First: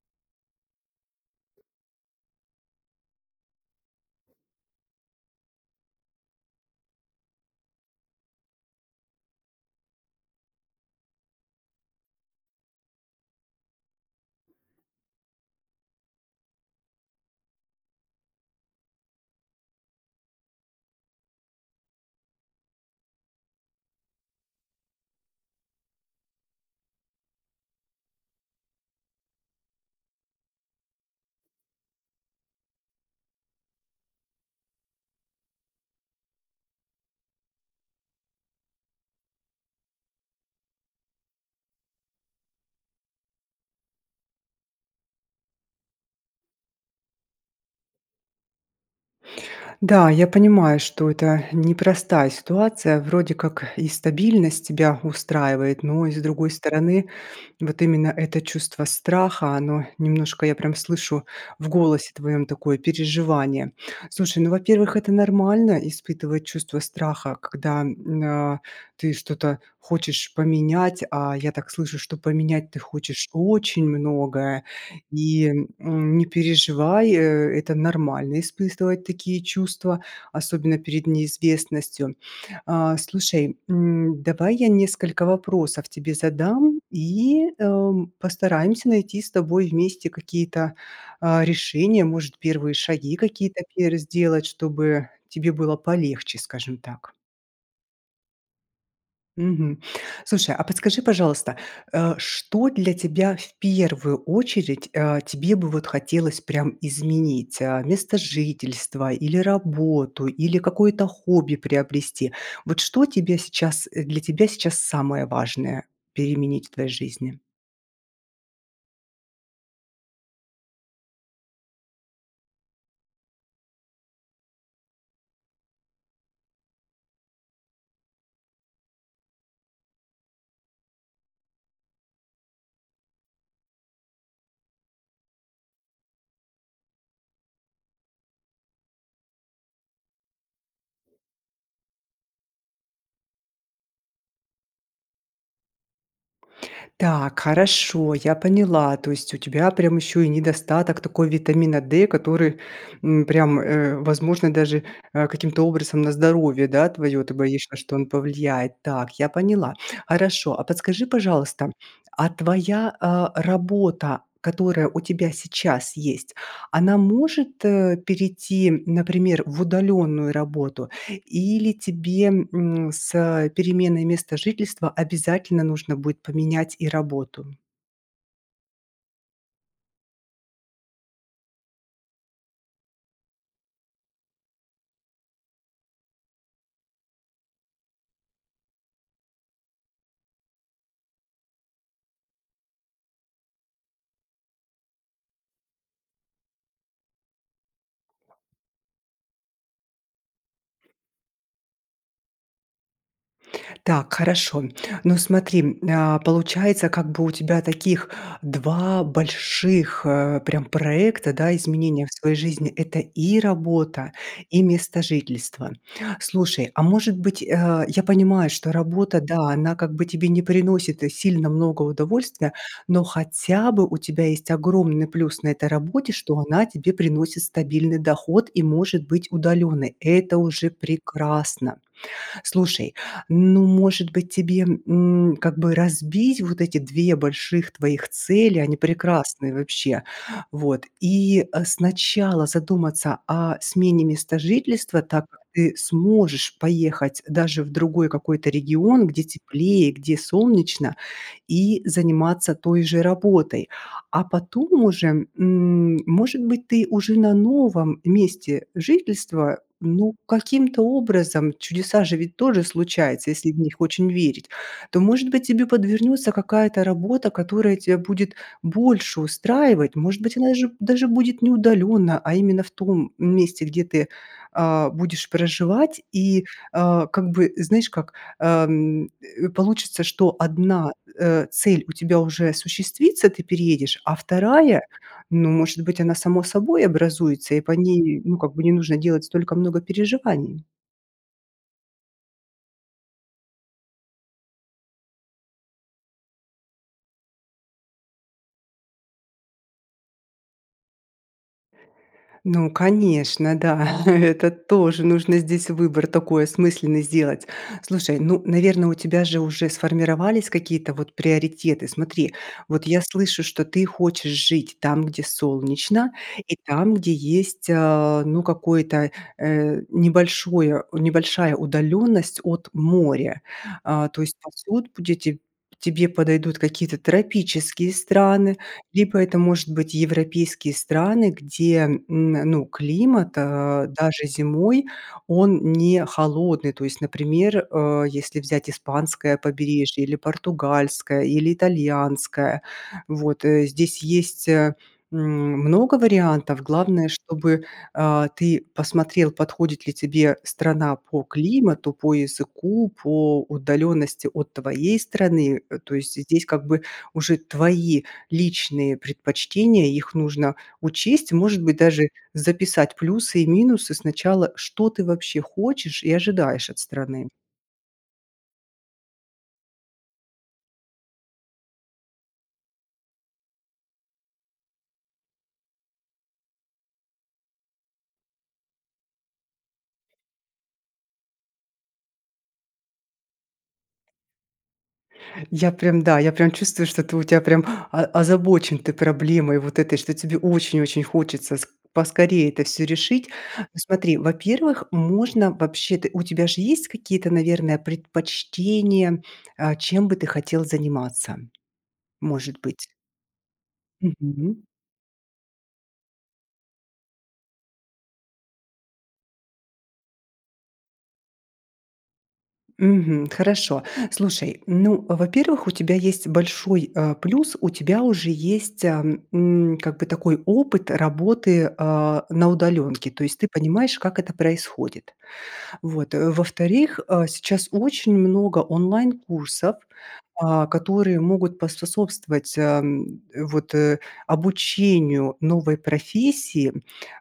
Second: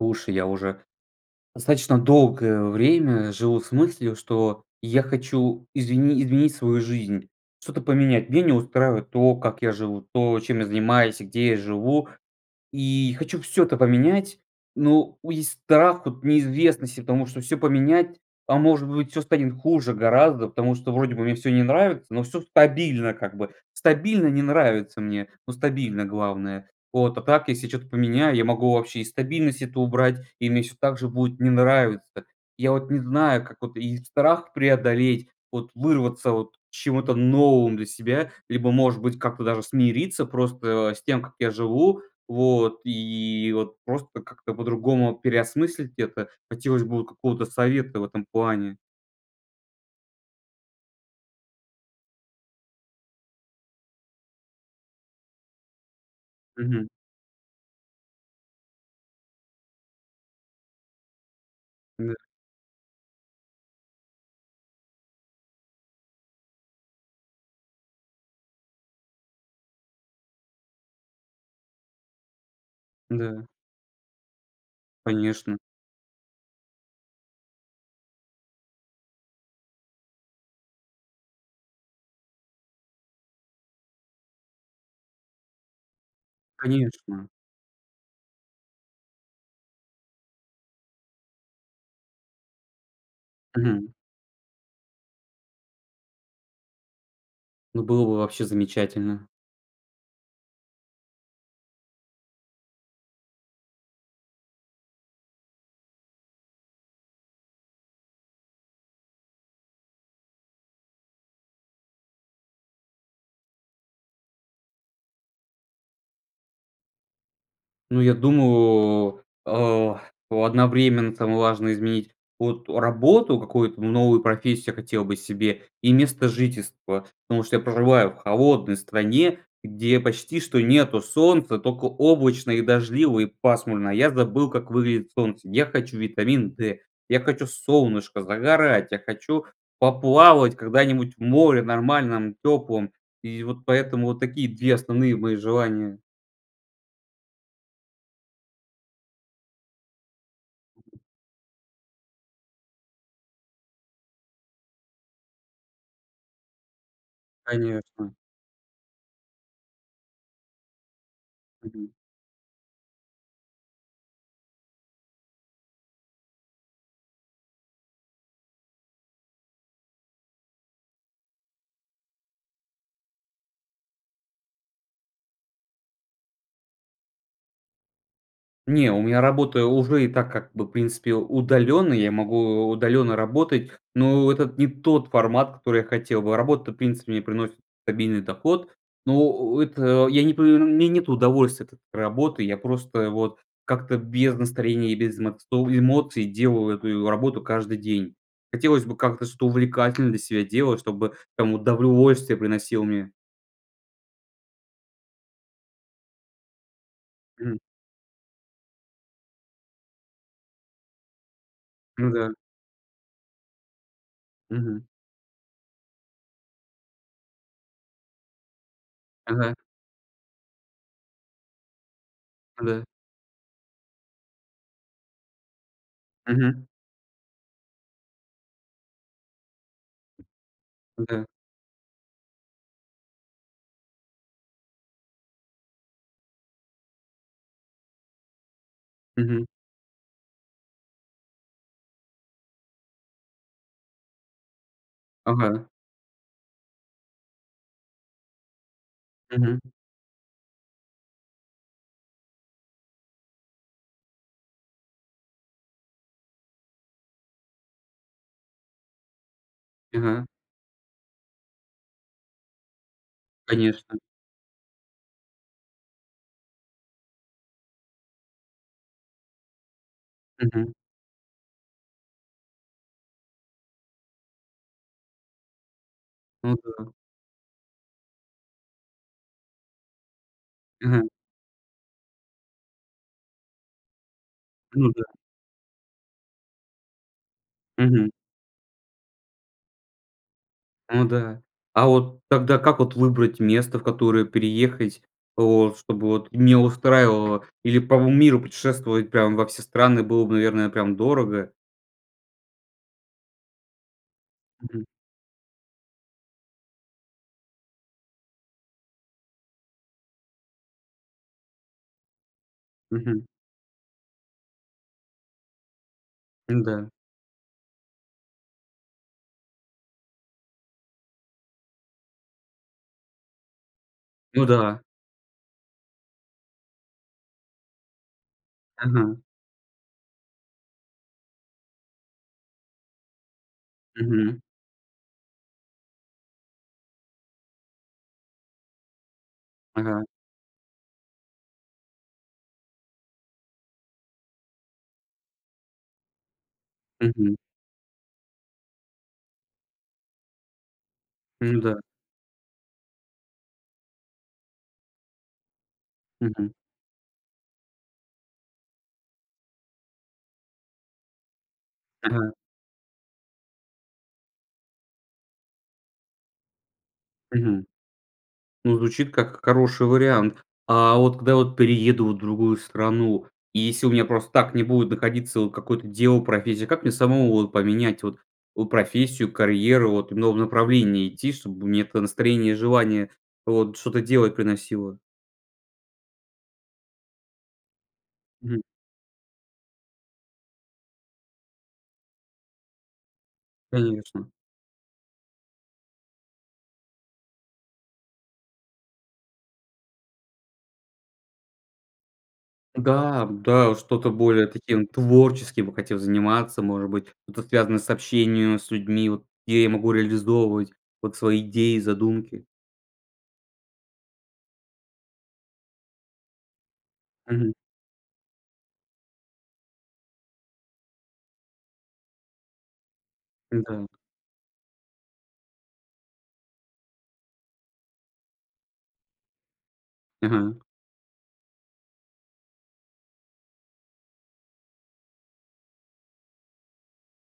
Слушай, я уже достаточно долгое время живу с мыслью, что я хочу извини изменить свою жизнь, что-то поменять. Меня не устраивает то, как я живу, то, чем я занимаюсь и где я живу. И хочу всё это поменять. Но у есть страх от неизвестности, потому что всё поменять А, может быть, всё станет хуже гораздо, потому что вроде бы мне всё не нравится, но всё стабильно как бы. Стабильно не нравится мне, но стабильно, главное, вот. А так, если я чё-то поменяю, я могу вообще и стабильность эту убрать, и мне всё так же будет не нравиться. Я вот не знаю, как вот и страх преодолеть, вот вырваться вот к чему-то новым для себя, либо может быть как-то даже смириться просто с тем, как я живу, вот, и вот просто как-то по-другому переосмыслить это. Хотелось бы вот какого-то совета в этом плане. Да, я понимаю, что это непростая ситуация. Вроде как и стабильность тебя устраивает, но и, с другой Мгм. стороны, вот именно это чувство страха, оно немножко, я прям слышу в голосе [unintelligible] твоем, такое переживание. Слушай, ну, во-первых, это нормально- испытывать чувство страха, когда н а, ты что-то хочешь поменять, а я так слышу, что поменять ты хочешь Да. очень многое, и, Конечно. м, не переживай, это нормально испытывать такие чувства, особенно перед неизвестностью. Э, слушай, м, давай я несколько вопросов тебе задам Конечно. и, эм, постараемся найти с тобой вместе какие-то, э, решения. Может, первые шаги какие-то Мгм. пер сделать, чтобы тебе было полегче, скажем так. Ну, было бы вообще замечательно. Мгм. Слушай, а подскажи, пожалуйста, э, что для тебя в первую очередь, э, тебе бы вот хотелось прям изменить? Э, место жительства или работу, или какое-то хобби приобрести? Вот что тебе сейчас для тебя сейчас самое важное, переменить в твоей жизни? Ну, я думаю, э, одновременно там важно изменить вот работу, какую-то новую профессию хотел бы себе, и место жительства. Потому что я проживаю в холодной стране, где почти что нету солнца, только облачно и дождливо и пасмурно. Я забыл, как выглядит солнце. Я хочу витамин Д, я хочу солнышко, загорать, я хочу поплавать когда-нибудь в море, нормальном, теплом. И вот поэтому, вот такие 2 основные мои желания. Так, хорошо, я поняла. То есть у тебя прям ещё и недостаток такой витамина D, который, м, прям, э, возможно даже, а, каким-то образом на здоровье, да, твоё. Ты боишься, что он Конечно. повлияет. Так, я поняла. Хорошо, а подскажи пожалуйста, Мгм. а твоя, э, работа, которая у тебя сейчас есть, она может, э, перейти, например, в удаленную работу или тебе, м, с переменой места жительства обязательно нужно будет поменять и работу? Не, у меня работа уже и так как бы, в принципе, удалённая. Я могу у удалённо работать, но это не тот формат, который я хотел бы. Работа, в принципе, мне приносит стабильный доход, но, о о это, я не па эр мне нету удовольствия от этой работы. Я просто вот как-то без настроения и без мац слово эмоций делал эту и работу каждый день. Хотелось бы как-то что-то увлекательно для себя делать, чтобы там удовольствие приносило мне. Так, хорошо. Ну смотри, а, получается как бы у М. тебя таких 2 больших, э, прям проекта, да, изменения Ну в да. своей жизни- это и работа, и Мгм. местожительство. Слушай, а может быть, э я понимаю, что работа да Ага. она как бы тебе не приносит, э, сильно много удовольствия, Да. но хотя бы у тебя есть огромный плюс на этой работе, что она Мгм. тебе приносит стабильный доход и может быть удалённой. Это уже Да. прекрасно! Слушай, ну может быть тебе, м, как бы разбить вот эти 2 больших твоих цели? Они Мгм. прекрасные, вообще! Вот. И, э, сначала задуматься о смене места жительства, так как Ага. ты сможешь поехать даже в другой какой-то регион, где Мгм. теплее, где солнечно, и заниматься той же работой. А потом уже, м, может быть ты уже на новом месте жительства, ну, Ага. каким-то образом, чудеса же ведь тоже случаются, если в них Конечно. очень верить, то может быть тебе подвернётся какая-то работа, которая тебя будет больше устраивать. Может быть она же Мгм. даже будет не удалённо, а именно в том месте, где ты, а, будешь проживать, и, Ну да. а, как бы знаешь как, э, м, э, получится, что 1, Мгм. э, цель у тебя уже осуществится- ты переедешь, а 2 Ну да. ну может быть, она само собой образуется, и по Мгм. ней ну как бы не нужно делать столько много переживаний. Ну да. А вот тогда как вот выбрать место, в которое переехать вот чтобы вот мне устраивало? Или по м миру путешествовать прям во все страны было бы, наверное, прям дорого. Ну конечно, да. Это Мгм. тоже нужно здесь выбор такой осмысленный сделать. Слушай, ну наверно, у тебя же уже сформировались какие-то вот приоритеты. Смотри, вот я Мгм. слышу, что ты хочешь жить там, где солнечно, и Ну да. там, где есть, э, ну какой-то, э, небольшое небольшая удалённость от моря. А, то есть Ну да. пасут будете тебе подойдут какие-то тропические страны, Ага. либо это может быть европейские страны, где, м, ну, климат, э, даже Мгм. зимой, он не холодный. То есть например, э, если взять испанское побережье, Ага. или португальское, или итальянское. Вот, э. Здесь есть, э, м, много вариантов. Главное, Мгм. чтобы, э, ты посмотрел подходит ли тебе страна по Ну да. климату, по языку, по удалённости от твоей страны. Э, то есть здесь Мгм. как бы уже твои личные предпочтения, их нужно учесть. Может быть даже Ага. записать плюсы и минусы сначала, что ты вообще хочешь и ожидаешь от страны. Мгм. Ну, звучит как хороший вариант. А, вот, когда вот перееду вот в другую страну, если у меня просто так не будет находиться вот какое-то дело, профессия, как мне самому вот поменять вот у профессию, карьеру, вот в новом направлении идти, чтобы мне это настроение и желание вот что-то делать приносило? Я прям, да, я прям чувствую, что ты у тя прям о Мгм. озабочен ты проблемой вот этой, что тебе очень очень хочется с поскорее это всё решить. Ну смотри, Конечно. во-первых можно вообще-то у тебя же есть какие-то, наверное предпочтения, э, чем бы ты хотел заниматься? Может быть. Да, да. Что-то более Мгм. таким творческим я бы хотел заниматься, может быть, это связано с общением с людьми, вот где я могу реализовывать вот свои идеи, задумки. Мгм. Хорошо. Слушай, ну, во-первых у тебя есть большой, э, Мгм. плюс- у тебя уже есть, а, м, как бы такой опыт работы, э, на удалёнке. То есть ты М-да. понимаешь, как это происходит. Вот, э. Во-вторых, а, сейчас очень много онлайн курсов, Ага. а, которые могут поспособствовать, а, м, вот, э, обучению новой профессии.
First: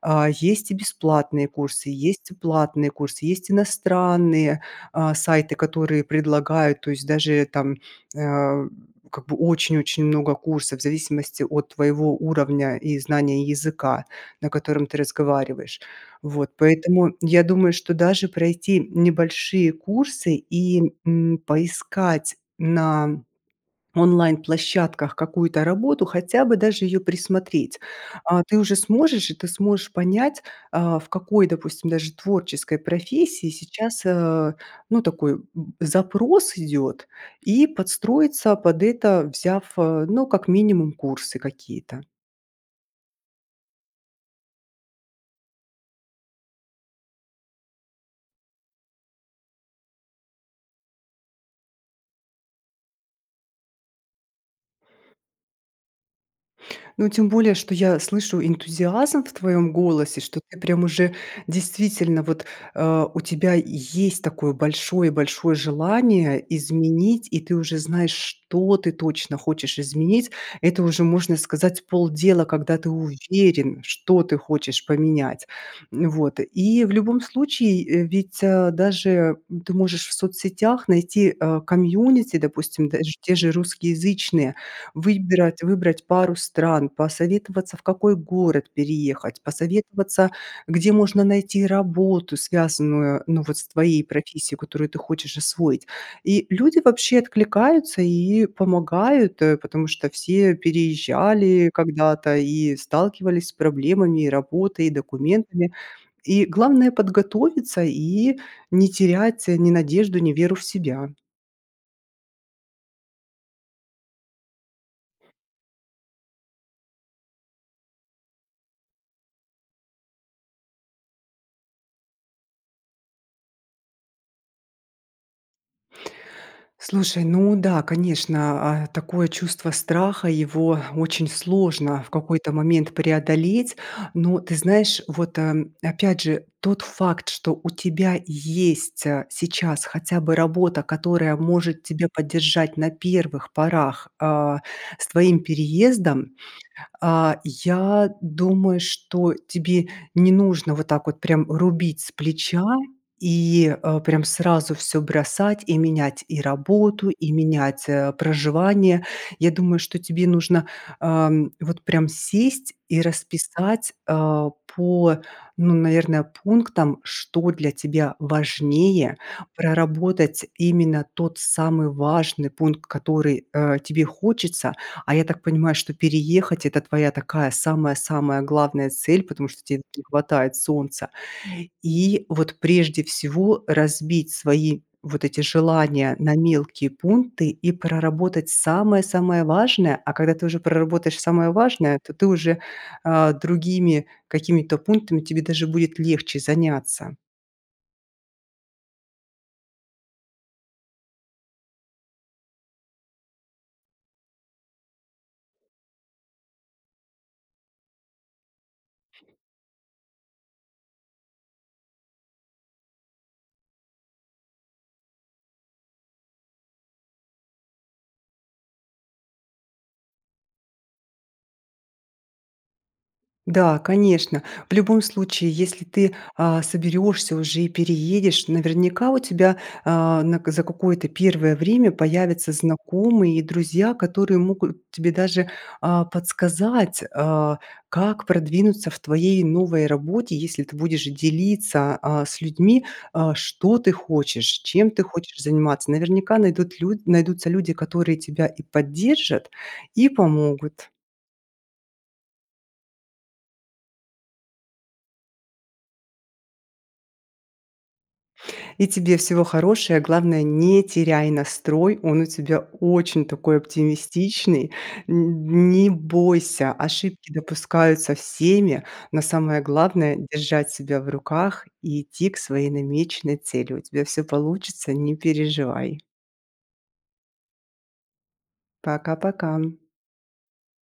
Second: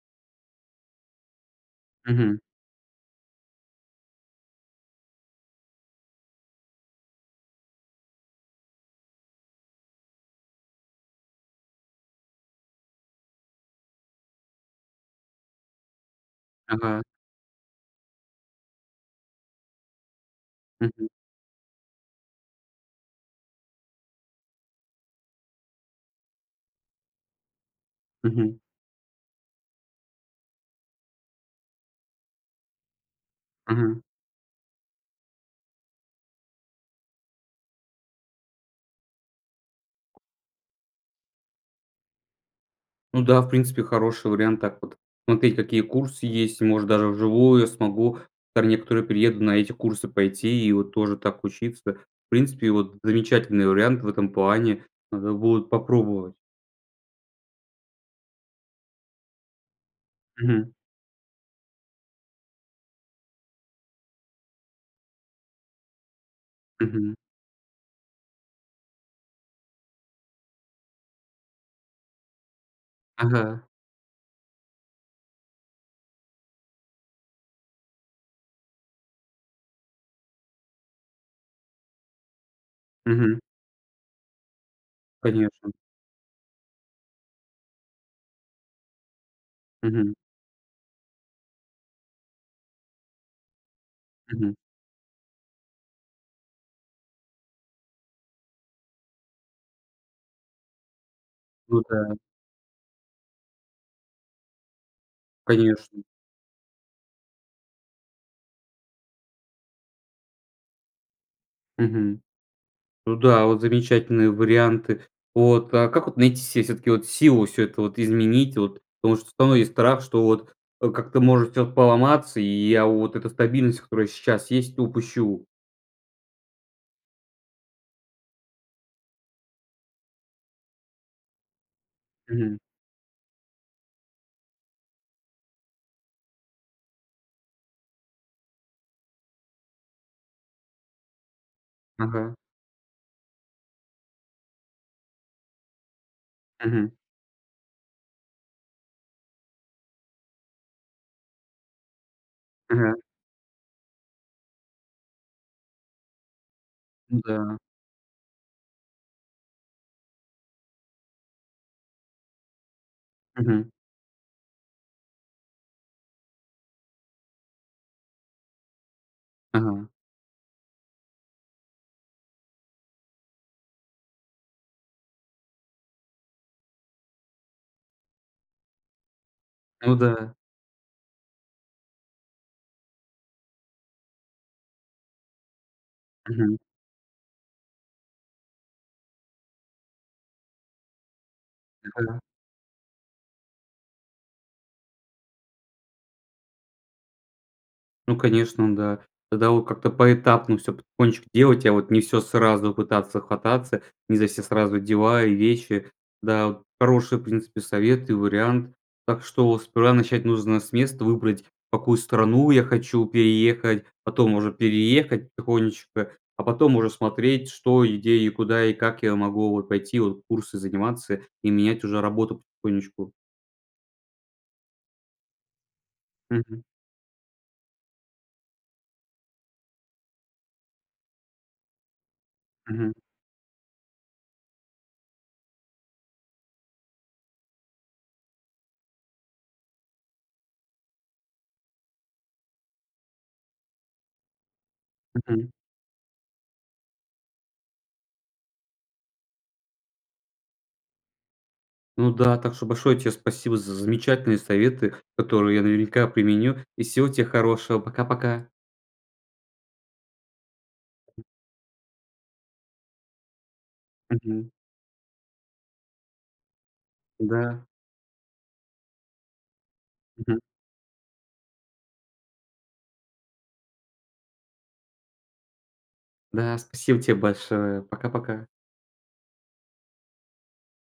А, есть и бесплатные курсы, есть Мгм. платные курсы, есть иностранные, а, сайты, которые предлагают, то есть даже там, э, м, как бы очень-очень много курсов, в зависимости от твоего уровня и знания языка, на котором ты разговариваешь. Вот. Ага. Поэтому я думаю, что даже пройти небольшие курсы и, Мгм. м, поискать на онлайн площадках какую-то работу, хотя бы даже её присмотреть. А, ты Мгм. уже сможешь и ты сможешь понять, а, в какой, допустим даже, творческой профессии Ага. сейчас, э, ну такой, м, запрос идёт и подстроиться под это взяв, э, ну как минимум курсы какие-то. Ну да. В принципе, хороший вариант так вот. Смотреть, какие курсы есть, может даже вживую. Я смогу там некоторую приеду на эти курсы пойти и вот тоже так учиться. В принципе, вот замечательный вариант в этом плане. Надо будет попробовать. Ну тем более, что я слышу энтузиазм в твоём голосе. Что ты Мгм. прям уже действительно вот, э, у тебя есть такое большое-большое желание Мгм. изменить, и ты уже знаешь, что ты точно хочешь изменить. Это уже можно сказать полдела, когда ты Ага. уверен, что ты хочешь поменять. Вот и в любом случае, э, ведь, а, даже, м, ты можешь в соцсетях найти, э, комьюнити, допустим, даже те Мгм. же русскоязычные, выбирать Конечно. выбрать пару стран, посоветоваться в какой город переехать, Мгм. посоветоваться где можно найти работу, связанную ну вот с твоей Мгм. профессией, которую ты хочешь освоить. И люди вообще откликаются и помогают, э, потому что все переезжали Ну да. когда-то и сталкивались с проблемами и работой, и документами. Конечно. И главное- подготовиться и не терять, э, ни надежду, ни веру в себя. Мгм. Ну да, вот замечательные варианты. Вот. А как вот найти се всё-таки вот силу всё это вот изменить, вот? Потому что всё равно есть страх, что вот, э, как-то может всё поломаться и я вот эта стабильность, которая сейчас есть, упущу. Слушай, ну да, конечно. А, такое чувство страха, его очень сложно в какой-то Мгм. момент преодолеть. Но ты знаешь, вот, э, опять же тот факт, что у тебя есть, а, сейчас хотя бы работа, которая может тебе Ага. поддержать на первых порах, а, с твоим переездом. Мгм. А, я думаю, что тебе не нужно вот так вот прям рубить с плеча Мгм. и, э, прям сразу всё бросать и менять и работу, и Н-да. менять, э, проживание. Я думаю, что тебе нужно, ам, вот прям сесть и Мгм. расписать, а, по, ну, наверное, пунктам, что для тебя важнее Ага. проработать. Именно тот самый важный пункт, который, э, тебе хочется. А я так понимаю, что переехать- это твоя такая самая-самая главная цель, потому что тебе Ну не да. хватает солнца. И вот, прежде всего, разбить свои вот эти желания на Мгм. мелкие пункты и проработать самое-самое важное. А когда ты уже проработаешь самое важное, то [unintelligible] ты уже, э, другими какими-то пунктами тебе даже будет легче заняться. Ну конечно, да. Тогда от как-то поэтапно всё потихонечку делать. А вот не всё сразу пытаться хвататься, не за все сразу дела и вещи, да. Вот хорошие, в принципе, советы и вариант. Так что вот сперва начать нужно с места: выбрать, в какую страну я хочу переехать, потом уже переехать потихонечку. А потом уже смотреть: что, и где, и куда, и как я могу вот пойти. Вот курсы заниматься и менять уже работу потихонечку. Да, конечно. В любом случае, если ты, а, Мгм. соберешься уже и переедешь, наверняка у тебя, а, нак за какое-то первое время появятся Мгм. знакомые и друзья, которые могут тебе даже, а, подсказать, а, как продвинуться в твоей новой работе. Если ты будешь делиться, а, с людьми, а, что ты хочешь, чем ты хочешь Мгм. заниматься. Наверняка найдут лю найдутся люди, которые тебя и поддержат, и помогут. Ну да. Так что большое тебе спасибо за замечательные советы, которые я, наверняка, применю. И всего тебе хорошего. Пока-пока! И тебе всего хорошее! Главное- не теряй настрой! Он у тебя очень такой Мгм. оптимистичный. Н не бойся: ошибки Да. допускаются всеми, но самое главное- Мгм. держать себя в руках и идти к своей намеченной цели. У тебя всё получится, не переживай! Да, спасибо тебе большое! Пока-пока. Пока-пока.